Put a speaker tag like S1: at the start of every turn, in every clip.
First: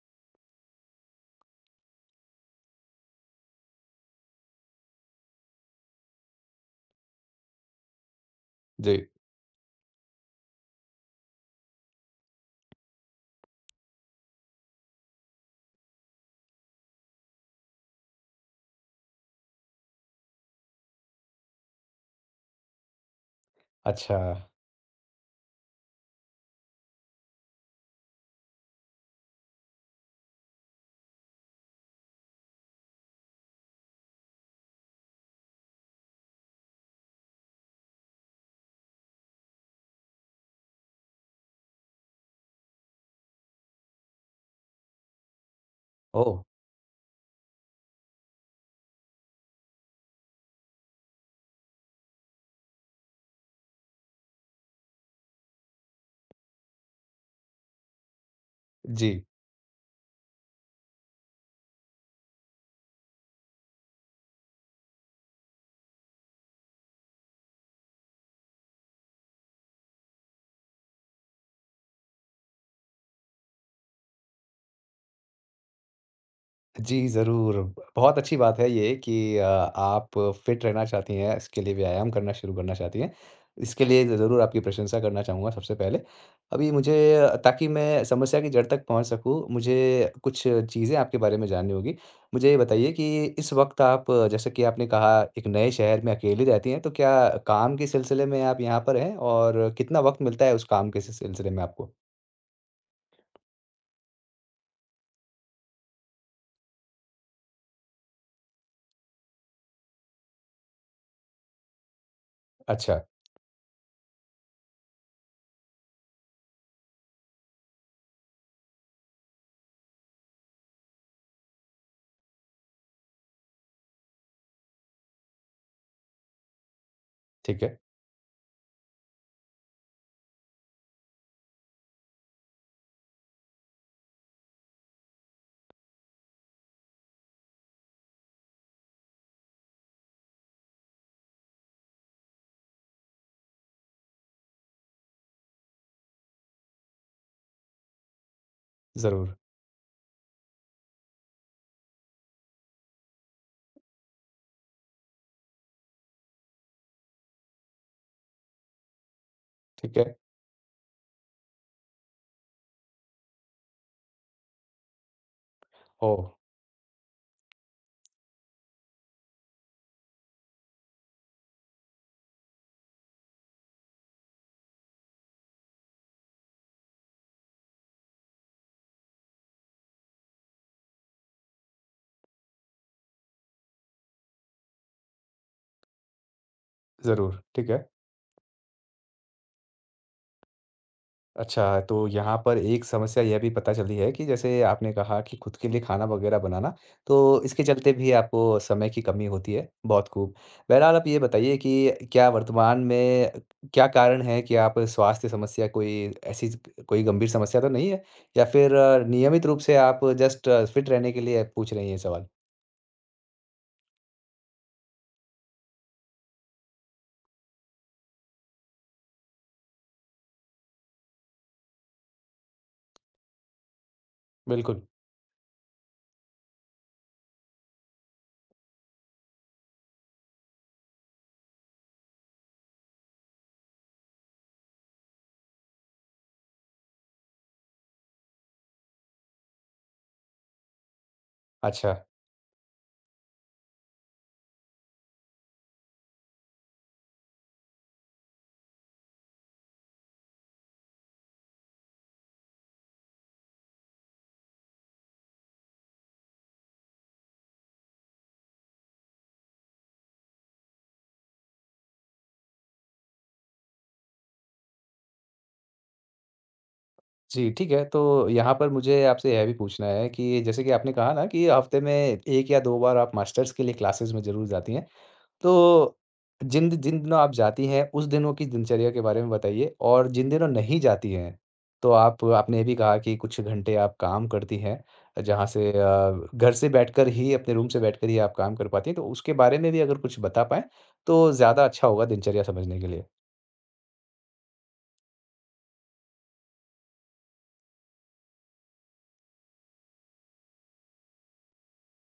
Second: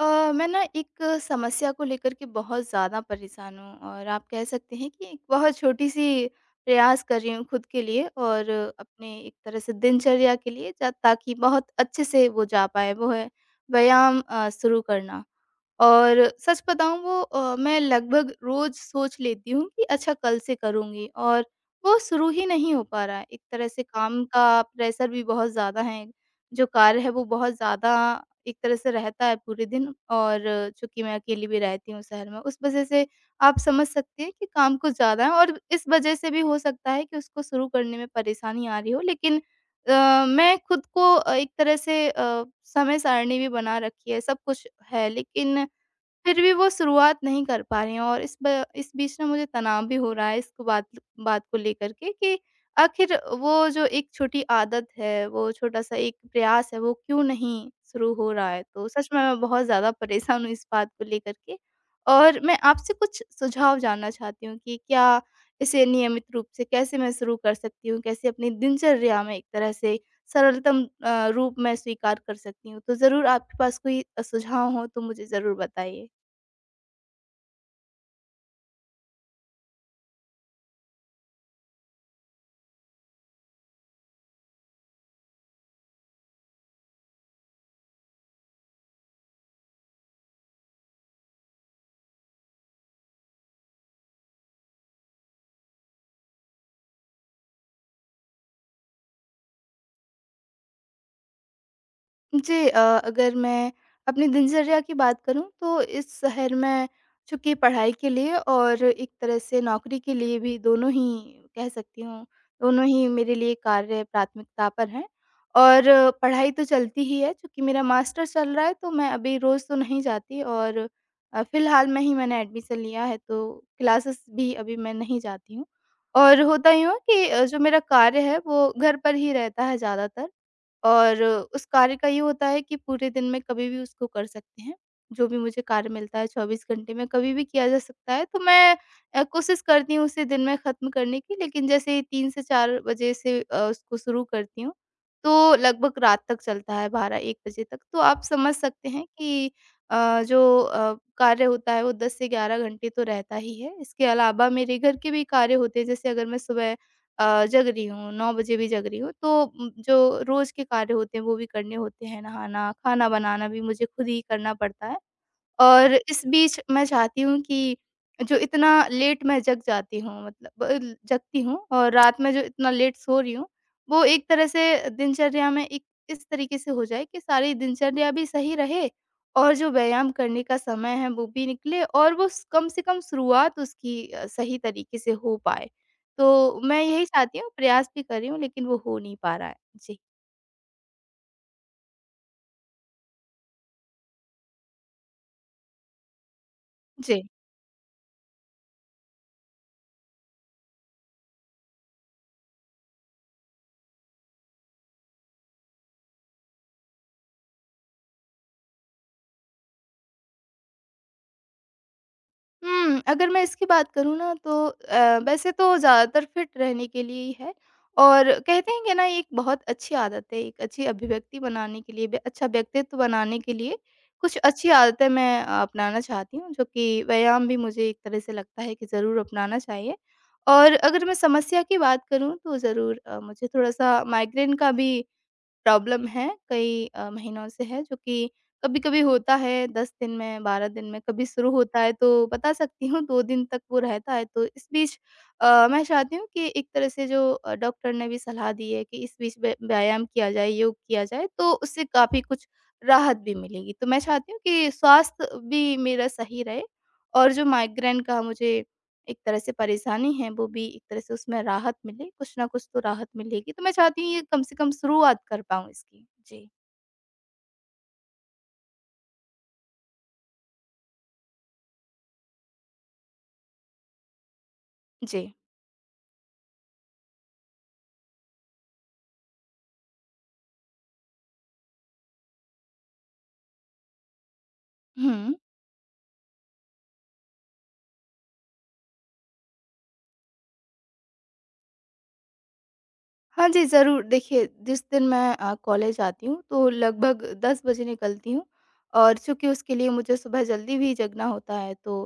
S1: मैं ना एक समस्या को लेकर के बहुत ज़्यादा परेशान हूँ और आप कह सकते हैं कि एक बहुत छोटी-सी प्रयास कर रही हूँ खुद के लिए और
S2: जी,
S1: अपने एक तरह से दिनचर्या के लिए जा, ताकि बहुत अच्छे से वो जा पाए, वो है व्यायाम शुरू करना। और सच बताऊँ वो, मैं लगभग रोज़ सोच लेती हूँ कि अच्छा, कल से करूँगी, और वो शुरू ही नहीं हो पा रहा है। एक तरह से
S2: अच्छा।
S1: काम का प्रेशर भी बहुत ज़्यादा है। जो कार्य है वो बहुत ज़्यादा एक तरह से रहता है पूरे दिन, और चूँकि मैं अकेली भी रहती हूँ शहर में, उस वज़ह से आप समझ सकते हैं कि काम कुछ ज़्यादा है, और इस वज़ह से भी हो सकता है कि उसको शुरू करने में परेशानी आ रही हो। लेकिन मैं खुद को एक तरह से समय सारणी भी बना रखी है, सब कुछ है, लेकिन
S2: ओह!
S1: फिर भी वो शुरुआत नहीं कर पा रहे हैं, और इस बीच ना, मुझे तनाव भी हो रहा है इस बात बात को लेकर के कि आखिर वो जो एक छोटी आदत है, वो छोटा-सा एक प्रयास है, वो क्यों नहीं शुरू हो रहा है। तो सच
S2: जी।
S1: में मैं बहुत ज़्यादा परेशान हूँ इस बात को लेकर के, और मैं आपसे कुछ सुझाव जानना चाहती हूँ कि क्या इसे नियमित रूप से कैसे मैं शुरू कर सकती हूँ? कैसे अपनी दिनचर्या में एक तरह से सरलतम रूप में स्वीकार कर सकती हूँ? तो ज़रूर, आपके पास कोई सुझाव हो तो मुझे ज़रूर बताइए।
S2: जी, ज़रूर। बहुत अच्छी बात है ये कि आप फिट रहना चाहती हैं, इसके लिए व्यायाम करना शुरू करना चाहती हैं। इसके लिए ज़रूर आपकी प्रशंसा करना चाहूँगा सबसे पहले। अभी मुझे ताकि मैं समस्या की जड़ तक पहुँच सकूँ, मुझे कुछ चीज़ें आपके बारे में जाननी होगी। मुझे ये बताइए कि इस वक़्त आप जैसे कि आपने कहा एक नए शहर में अकेली रहती हैं, तो क्या काम के सिलसिले में आप यहाँ पर हैं और कितना वक़्त मिलता है उस काम के सिलसिले में आपको?
S1: जी, अगर मैं अपनी दिनचर्या की बात करूँ तो इस शहर में, चूँकि पढ़ाई के लिए और एक तरह से नौकरी के लिए भी, दोनों ही कह सकती हूँ, दोनों
S2: अच्छा,
S1: ही मेरे लिए कार्य प्राथमिकता पर हैं। और पढ़ाई तो चलती ही है, चूँकि मेरा मास्टर्स चल रहा है, तो मैं अभी रोज़ तो नहीं जाती, और फ़िलहाल में ही मैंने एडमिशन लिया है, तो क्लासेस भी अभी मैं नहीं जाती हूँ। और होता यूँ है कि जो
S2: ठीक है।
S1: मेरा कार्य है वो घर पर ही रहता है ज़्यादातर, और उस कार्य का ये होता है कि पूरे दिन में कभी भी उसको कर सकते हैं। जो भी मुझे कार्य मिलता है 24 घंटे में कभी भी किया जा सकता है। तो मैं कोशिश करती हूँ उसे दिन में ख़त्म करने की, लेकिन जैसे ही 3 से 4 बजे से उसको शुरू करती हूँ, तो लगभग रात तक चलता है, 12-1 बजे तक। तो आप समझ सकते हैं
S2: ज़रूर।
S1: कि जो कार्य होता है वो 10 से 11 घंटे तो रहता ही है। इसके अलावा मेरे घर के भी कार्य होते हैं, जैसे अगर मैं सुबह जग रही हूँ, 9 बजे भी जग रही हूँ, तो जो
S2: ठीक है।
S1: रोज़ के कार्य होते हैं वो भी करने होते हैं, नहाना, खाना बनाना भी मुझे खुद ही करना पड़ता है। और इस
S2: ओह!
S1: बीच मैं चाहती हूँ कि जो इतना लेट मैं जग जाती हूँ, मतलब अ, ल जगती हूँ, और रात में जो इतना लेट सो रही हूँ, वो एक तरह से दिनचर्या में एक इस तरीके से हो जाए कि सारी दिनचर्या भी सही रहे, और जो व्यायाम करने का समय है वो भी निकले, और वो स कम से कम शुरुआत उसकी सही तरीके से हो पाए। तो मैं यही चाहती
S2: ज़रूर,
S1: हूँ,
S2: ठीक है।
S1: प्रयास भी कर रही हूँ, लेकिन वो हो नहीं पा रहा है। जी।
S2: अच्छा, तो यहाँ पर एक समस्या यह भी पता चली है कि जैसे आपने कहा कि खुद के लिए खाना वग़ैरह बनाना,
S1: जी।
S2: तो इसके चलते भी आपको समय की कमी होती है, बहुत खूब। बहरहाल, आप ये बताइए कि क्या वर्तमान में क्या कारण है कि आप स्वास्थ्य समस्या ऐसी कोई गंभीर समस्या तो नहीं है? या फिर नियमित रूप से आप जस्ट फिट रहने के लिए पूछ रही हैं ये सवाल?
S1: अगर मैं इसकी बात करूँ ना, तो वैसे तो ज़्यादातर फिट रहने के लिए ही है, और कहते हैं कि ना, ये एक बहुत अच्छी आदत है, एक अच्छी अभिव्यक्ति बनाने के लिए, अच्छा व्यक्तित्व बनाने के लिए कुछ अच्छी
S2: बिल्कुल,
S1: आदतें मैं अपनाना चाहती हूँ, जो कि व्यायाम भी मुझे एक तरह से लगता है कि ज़रूर अपनाना चाहिए। और अगर मैं समस्या की बात करूँ, तो ज़रूर मुझे थोड़ा-सा माइग्रेन का भी प्रॉब्लम है, कई महीनों से है, जो कि कभी-कभी होता है 10 दिन में, 12 दिन में, कभी शुरू होता है
S2: अच्छा।
S1: तो बता सकती हूँ 2 दिन तक वो रहता है। तो इस बीच मैं चाहती हूँ कि एक तरह से जो डॉक्टर ने भी सलाह दी है कि इस बीच व्यायाम किया जाए, योग किया जाए, तो उससे काफ़ी कुछ राहत भी मिलेगी। तो मैं चाहती हूँ कि स्वास्थ्य भी मेरा सही रहे, और जो माइग्रेन का मुझे एक तरह से परेशानी है, वो भी एक तरह से उसमें राहत मिले, कुछ ना कुछ तो राहत मिलेगी। तो मैं चाहती हूँ ये कम से कम शुरुआत कर पाऊँ इसकी। जी।
S2: जी, ठीक है। तो यहाँ पर मुझे आपसे यह भी पूछना है कि जैसे कि आपने कहा ना कि हफ़्ते में 1 या 2 बार आप मास्टर्स के लिए क्लासेस में ज़रूर जाती हैं।
S1: जी।
S2: तो जिन जिन दिनों आप जाती हैं, उस दिनों की दिनचर्या के बारे में बताइए और जिन दिनों नहीं जाती हैं, तो आप आपने ये भी कहा कि कुछ घंटे आप काम करती हैं,
S1: हुँ।
S2: जहाँ से घर से बैठकर ही अपने रूम से बैठकर ही आप काम कर पाती हैं। तो उसके बारे में भी अगर कुछ बता पाएँ, तो ज़्यादा अच्छा होगा दिनचर्या समझने के लिए।
S1: हाँ जी, ज़रूर। देखिए, जिस दिन मैं कॉलेज आती हूँ, तो लगभग 10 बजे निकलती हूँ, और चूँकि उसके लिए मुझे सुबह जल्दी भी जगना होता है, तो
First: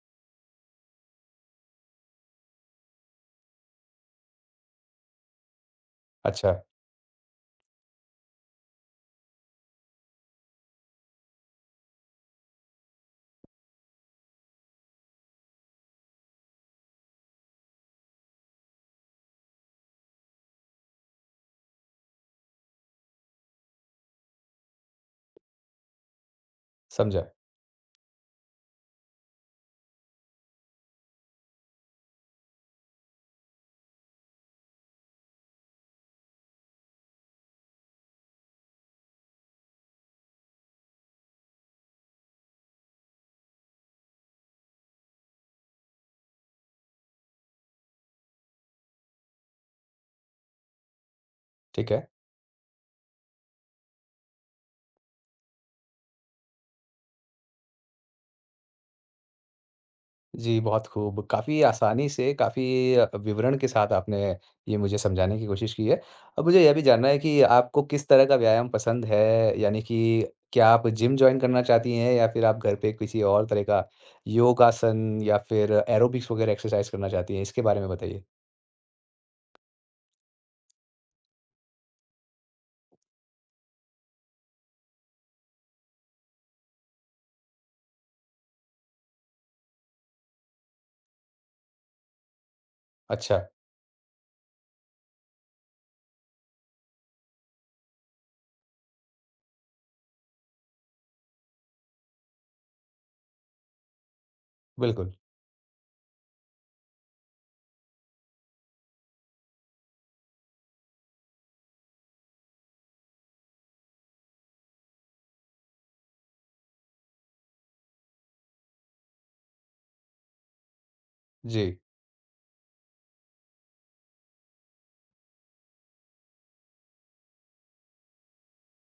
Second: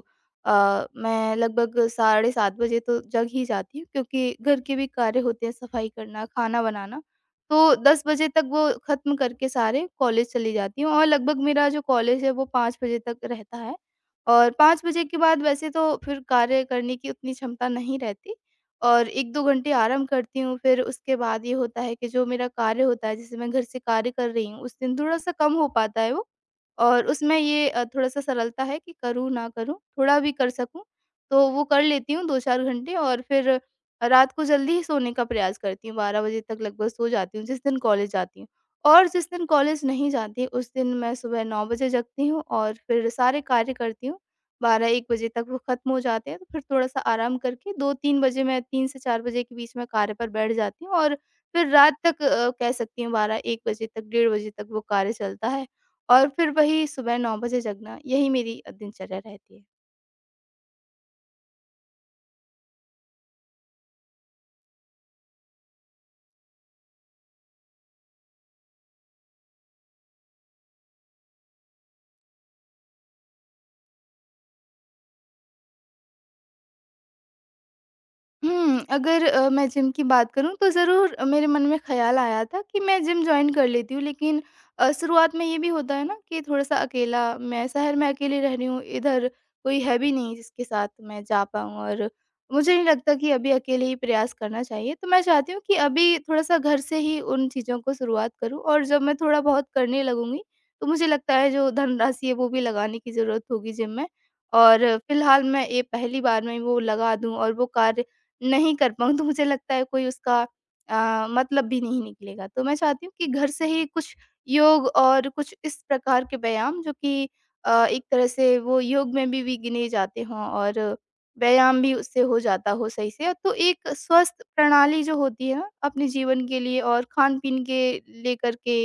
S1: मैं लगभग साढ़े 7 बजे तो जग ही जाती हूँ, क्योंकि घर के भी कार्य होते हैं, सफ़ाई करना,
S2: अच्छा,
S1: खाना बनाना। तो 10 बजे तक वो ख़त्म करके सारे कॉलेज चली जाती हूँ, और लगभग मेरा जो कॉलेज है, वो 5 बजे तक रहता है, और 5 बजे के बाद वैसे तो फिर कार्य करने की उतनी क्षमता नहीं रहती। और 1-2 घंटे आराम करती हूँ, फिर उसके बाद ये होता है कि जो मेरा कार्य होता है, जैसे मैं घर से कार्य कर रही हूँ, उस दिन थोड़ा-सा कम हो पाता है वो, और
S2: समझा।
S1: उसमें ये थोड़ा-सा सरलता है कि करूँ, ना करूँ, थोड़ा भी कर सकूँ, तो वो कर लेती हूँ 2-4 घंटे, और फिर रात को जल्दी ही सोने का प्रयास करती हूँ, 12 बजे तक लगभग सो जाती हूँ, जिस दिन कॉलेज जाती हूँ। और जिस दिन कॉलेज नहीं जाती, उस दिन मैं सुबह 9 बजे जगती हूँ और फिर सारे कार्य करती हूँ। 12-1 बजे तक वो ख़त्म हो जाते हैं, तो फिर थोड़ा-सा आराम करके 2-3 बजे, मैं 3 से 4 बजे के बीच में कार्य पर बैठ जाती हूँ, और फिर
S2: ठीक
S1: रात
S2: है।
S1: तक कह सकती हूँ 12-1 बजे तक, डेढ़ बजे तक वो कार्य चलता है, और फिर वही सुबह 9 बजे जगना, यही मेरी दिनचर्या रहती है।
S2: जी, बहुत खूब। काफ़ी आसानी से, काफ़ी विवरण के साथ आपने ये मुझे समझाने की कोशिश की है। अब मुझे यह भी जानना है कि आपको किस तरह का व्यायाम पसंद है? यानी कि क्या आप जिम जॉइन करना चाहती हैं या फिर आप घर पे किसी और तरह का योगासन या फिर एरोबिक्स वगैरह एक्सरसाइज़ करना चाहती हैं? इसके बारे में बताइए।
S1: अगर मैं जिम की बात करूँ, तो ज़रूर मेरे मन में ख़्याल आया था कि मैं जिम जॉइन कर लेती हूँ, लेकिन शुरुआत में ये भी होता है ना, कि थोड़ा-सा अकेला, मैं शहर में अकेली रह रही हूँ, इधर कोई है भी नहीं जिसके साथ मैं जा पाऊँ, और मुझे नहीं लगता कि
S2: अच्छा,
S1: अभी अकेले ही प्रयास करना चाहिए। तो मैं चाहती हूँ कि अभी थोड़ा-सा घर से ही उन चीज़ों को शुरुआत करूँ, और जब मैं थोड़ा बहुत करने लगूँगी, तो मुझे लगता है जो धनराशि है वो भी लगाने की ज़रूरत होगी जिम में, और
S2: बिल्कुल।
S1: फ़िलहाल मैं ये पहली बार में वो लगा दूँ, और वो कार्य नहीं कर पाऊँ, तो मुझे लगता है कोई उसका मतलब भी नहीं निकलेगा। तो मैं चाहती हूँ कि घर से ही कुछ योग और कुछ इस प्रकार के व्यायाम जो कि एक तरह से वो योग में भी गिने जाते हों, और
S2: जी,
S1: व्यायाम भी उससे हो जाता हो सही से। तो एक स्वस्थ प्रणाली जो होती है ना, अपने जीवन के लिए और खान-पीन के लेकर के,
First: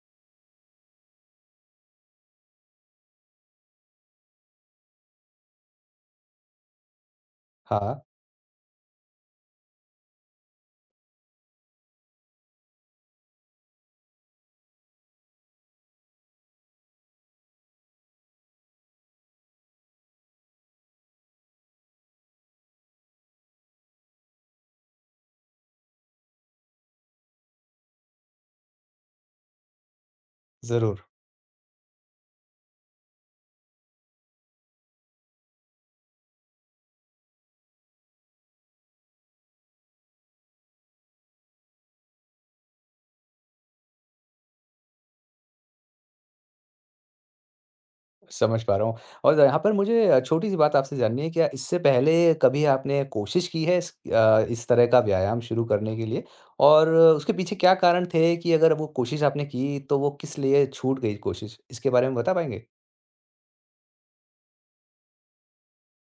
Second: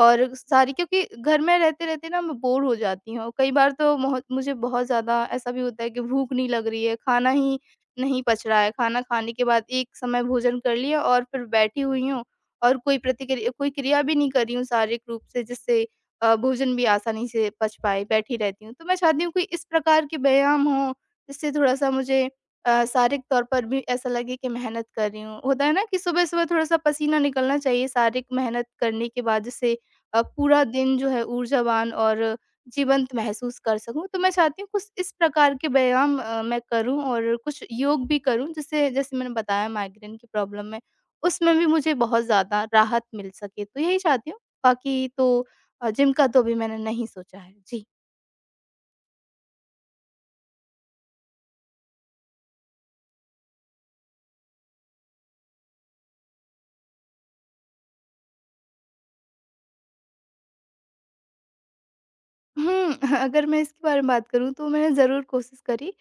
S1: और सारी, क्योंकि घर में रहते-रहते ना मैं बोर हो जाती हूँ। कई बार तो मोह मुझे बहुत ज़्यादा ऐसा भी होता है कि भूख नहीं लग रही है, खाना ही
S2: हाँ,
S1: नहीं पच रहा है, खाना खाने के बाद एक समय भोजन कर लिया, और फिर बैठी हुई हूँ, और कोई प्रतिक्रिया, कोई क्रिया भी नहीं कर रही हूँ शारीरिक रूप से, जिससे भोजन भी आसानी से पच पाए, बैठी रहती हूँ। तो मैं चाहती हूँ कोई इस प्रकार के व्यायाम हों, जिससे थोड़ा-सा मुझे शारीरिक तौर पर भी ऐसा लगे कि मेहनत कर रही हूँ। होता है ना, कि सुबह-सुबह थोड़ा-सा पसीना निकलना चाहिए शारीरिक मेहनत करने के बाद, जिससे पूरा दिन
S2: ज़रूर।
S1: जो है ऊर्जावान और जीवंत महसूस कर सकूँ। तो मैं चाहती हूँ कुछ इस प्रकार के व्यायाम मैं करूँ, और कुछ योग भी करूँ, जिससे जैसे मैंने बताया, माइग्रेन की प्रॉब्लम में उसमें भी मुझे बहुत ज़्यादा राहत मिल सके। तो यही चाहती हूँ, बाकी तो जिम का तो अभी मैंने नहीं सोचा है। जी।
S2: समझ पा रहा हूँ और यहाँ पर मुझे छोटी-सी बात आपसे जाननी है, क्या इससे पहले कभी आपने कोशिश की है इस तरह का व्यायाम शुरू करने के लिए? और उसके पीछे क्या कारण थे कि अगर वो कोशिश आपने की, तो वो किस लिए छूट गई कोशिश? इसके बारे में बता पाएँगे?
S1: हुँ, अगर मैं इसके बारे में बात करूँ, तो मैंने ज़रूर कोशिश करी,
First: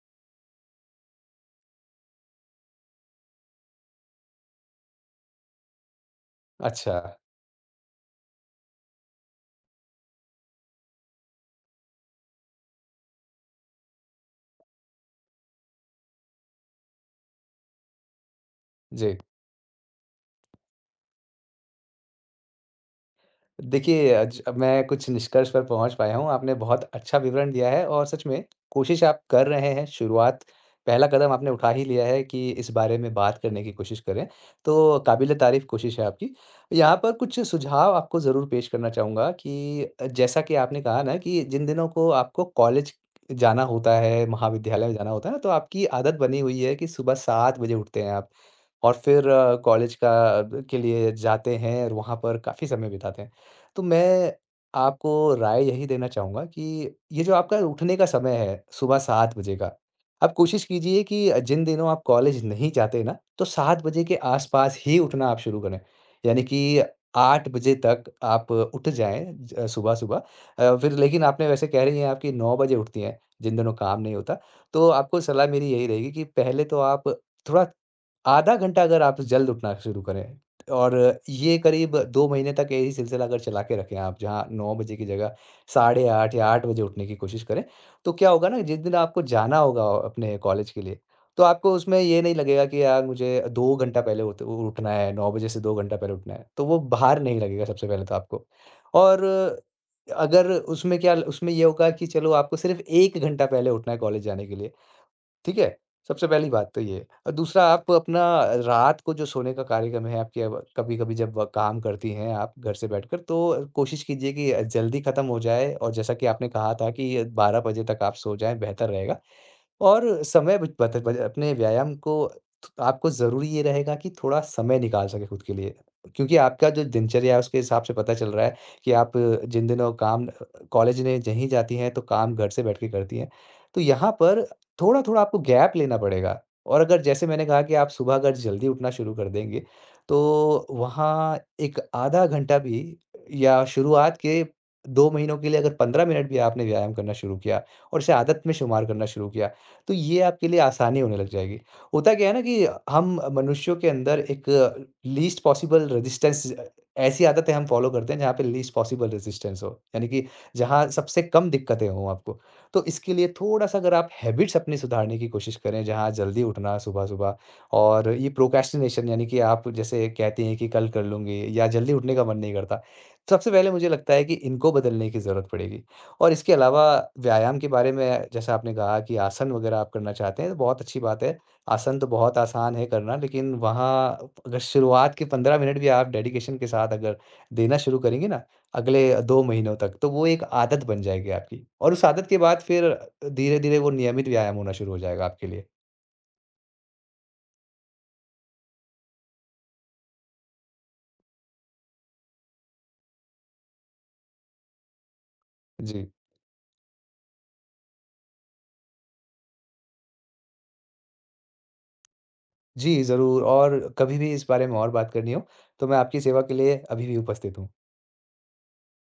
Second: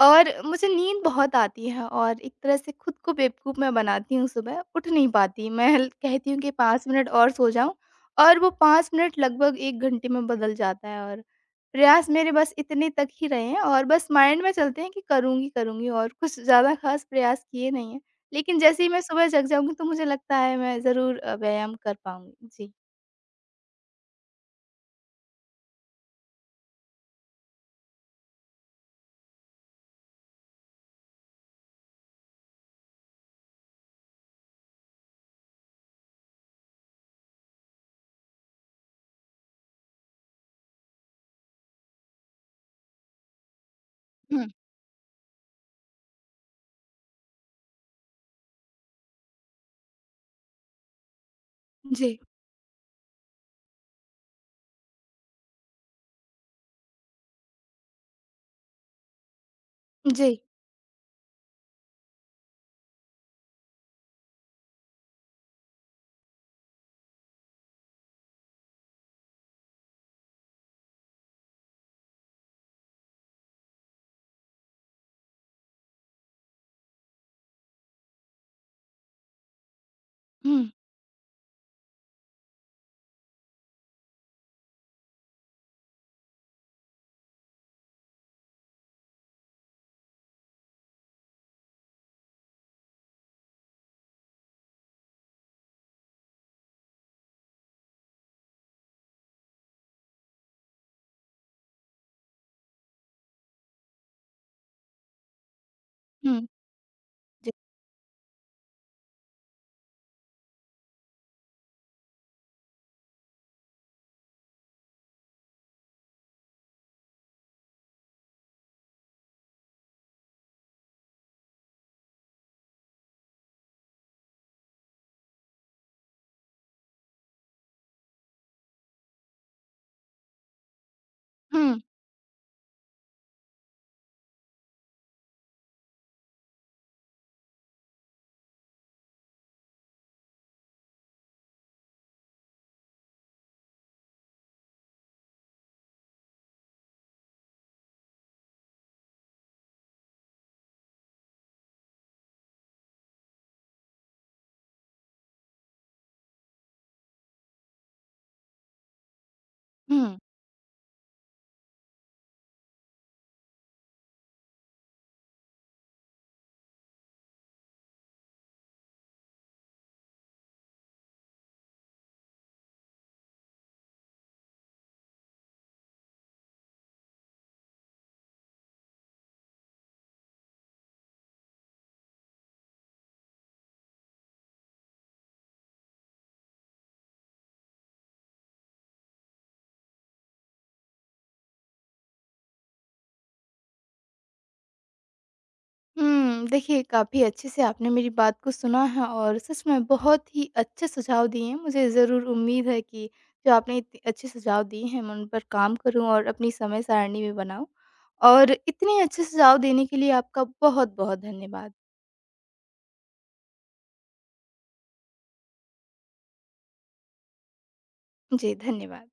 S1: और मुझे नींद बहुत आती है, और एक तरह से खुद को बेवकूफ़ मैं बनाती हूँ सुबह, उठ नहीं पाती। मैं ल कहती हूँ कि 5
S2: अच्छा,
S1: मिनट और सो जाऊँ, और वो 5 मिनट लगभग 1 घंटे में बदल जाता है, और प्रयास मेरे बस इतने तक ही रहे हैं, और बस माइंड में चलते हैं कि करूँगी, करूँगी, और कुछ ज़्यादा ख़ास प्रयास किए नहीं हैं। लेकिन जैसे ही मैं
S2: जी।
S1: सुबह जग जाऊँगी, तो मुझे लगता है मैं ज़रूर व्यायाम कर पाऊँगी। जी।
S2: देखिए, आज अब मैं कुछ निष्कर्ष पर पहुँच पाया हूँ, आपने बहुत अच्छा विवरण दिया है और सच में कोशिश आप कर रहे हैं, शुरुआत पहला कदम आपने उठा ही लिया है कि इस बारे में बात करने की कोशिश करें, तो काबिल-ए-तारीफ़ कोशिश है आपकी। यहाँ पर कुछ सुझाव आपको ज़रूर पेश करना चाहूँगा कि जैसा कि आपने कहा ना कि जिन दिनों को आपको कॉलेज जाना होता है,
S1: हुँ।
S2: महाविद्यालय में जाना होता है ना, तो आपकी आदत बनी हुई है कि सुबह 7 बजे उठते हैं आप। और फिर कॉलेज का ब के लिए जाते हैं और वहाँ
S1: जी,
S2: पर काफ़ी समय बिताते हैं। तो मैं आपको राय यही देना चाहूँगा कि ये जो आपका उठने का समय है, सुबह 7 बजे का,
S1: जी।
S2: आप कोशिश कीजिए कि जिन दिनों आप कॉलेज नहीं जाते ना, तो 7 बजे के आस-पास ही उठना आप शुरू करें। यानी कि 8 बजे तक आप उठ जाएँ ज सुबह-सुबह फिर लेकिन आपने वैसे कह रही हैं आपकी 9 बजे उठती हैं, जिन दिनों काम नहीं होता। तो आपको सलाह मेरी यही रहेगी कि पहले तो आप थोड़ा आधा घंटा अगर आप जल्द उठना शुरू करें
S1: हुँ,
S2: और ये करीब 2 महीने तक यही सिलसिला अगर चला के रखें आप जहाँ 9 बजे की जगह साढ़े 8 या 8 बजे उठने की कोशिश करें, तो क्या होगा ना जिस दिन आपको जाना होगा अपने कॉलेज के लिए, तो आपको उसमें ये नहीं लगेगा कि यार मुझे 2 घंटा पहले उठ उठना है, 9 बजे से 2 घंटा पहले उठना है, तो वो भार नहीं लगेगा सबसे पहले तो आपको। और अगर उसमें ये होगा कि चलो आपको सिर्फ़ 1 घंटा पहले उठना है कॉलेज जाने के लिए। ठीक है? सबसे
S1: हुँ।
S2: पहली बात तो ये। और
S1: जी।
S2: दूसरा आप अपना रात को जो सोने का कार्यक्रम है आपके, अब कभी-कभी जब व काम करती हैं आप घर से बैठकर, तो कोशिश कीजिए कि जल्दी ख़त्म हो जाए और जैसा कि आपने कहा था कि 12 बजे तक आप सो जाएँ बेहतर रहेगा। और समय बच अपने व्यायाम को, तो आपको ज़रूरी ये रहेगा कि थोड़ा समय निकाल सकें खुद के लिए। क्योंकि आपका जो दिनचर्या है उसके हिसाब से पता चल रहा है कि आप जिन दिनों काम कॉलेज में नहीं जाती
S1: हुँ,
S2: हैं तो काम घर से बैठ के करती हैं। तो यहाँ पर थोड़ा-थोड़ा आपको गैप लेना पड़ेगा और अगर जैसे मैंने कहा कि आप सुबह अगर जल्दी उठना शुरू कर देंगे, तो वहाँ एक आधा घंटा भी या शुरुआत के 2 महीनों के लिए अगर 15 मिनट भी आपने व्यायाम करना शुरू किया और इसे आदत में शुमार करना शुरू किया, तो ये आपके लिए आसानी होने लग जाएगी। होता क्या है ना कि हम मनुष्यों के अंदर एक लीस्ट पॉसिबल रेजिस्टेंस, ऐसी आदतें हम फॉलो करते हैं जहाँ पे लीस्ट पॉसिबल रेजिस्टेंस हो, यानी
S1: हुँ,
S2: कि जहाँ सबसे कम दिक्कतें हों आपको। तो इसके लिए थोड़ा-सा अगर आप हैबिट्स अपनी सुधारने की कोशिश करें, जहाँ जल्दी उठना सुबह-सुबह और ये प्रोक्रेस्टिनेशन, यानी कि आप जैसे कहती हैं कि कल कर लूँगी या जल्दी उठने का मन नहीं करता। सबसे पहले मुझे लगता है कि इनको बदलने की ज़रूरत पड़ेगी। और इसके अलावा व्यायाम के बारे में जैसा आपने कहा कि आसन वगैरह आप करना चाहते हैं, तो बहुत अच्छी बात है। आसन तो बहुत आसान है करना, लेकिन वहाँ अगर शुरुआत के 15 मिनट भी आप डेडिकेशन के साथ अगर देना शुरू करेंगे ना, अगले 2 महीनों तक, तो वो एक आदत बन जाएगी आपकी। और उस आदत के बाद फिर धीरे-धीरे वो नियमित व्यायाम होना शुरू हो जाएगा आपके लिए।
S1: हुँ। देखिए, काफ़ी अच्छे से आपने मेरी बात को सुना है, और सच में बहुत ही अच्छे सुझाव दिए हैं। मुझे ज़रूर उम्मीद है कि जो आपने इतने अच्छे सुझाव दिए हैं, मैं उन पर काम करूँ
S2: जी।
S1: और अपनी समय सारिणी भी बनाऊँ। और इतने अच्छे सुझाव देने के लिए आपका बहुत-बहुत धन्यवाद।
S2: जी, ज़रूर, और कभी भी इस बारे में और बात करनी हो, तो मैं आपकी सेवा के लिए अभी भी उपस्थित हूँ।
S1: जी, धन्यवाद।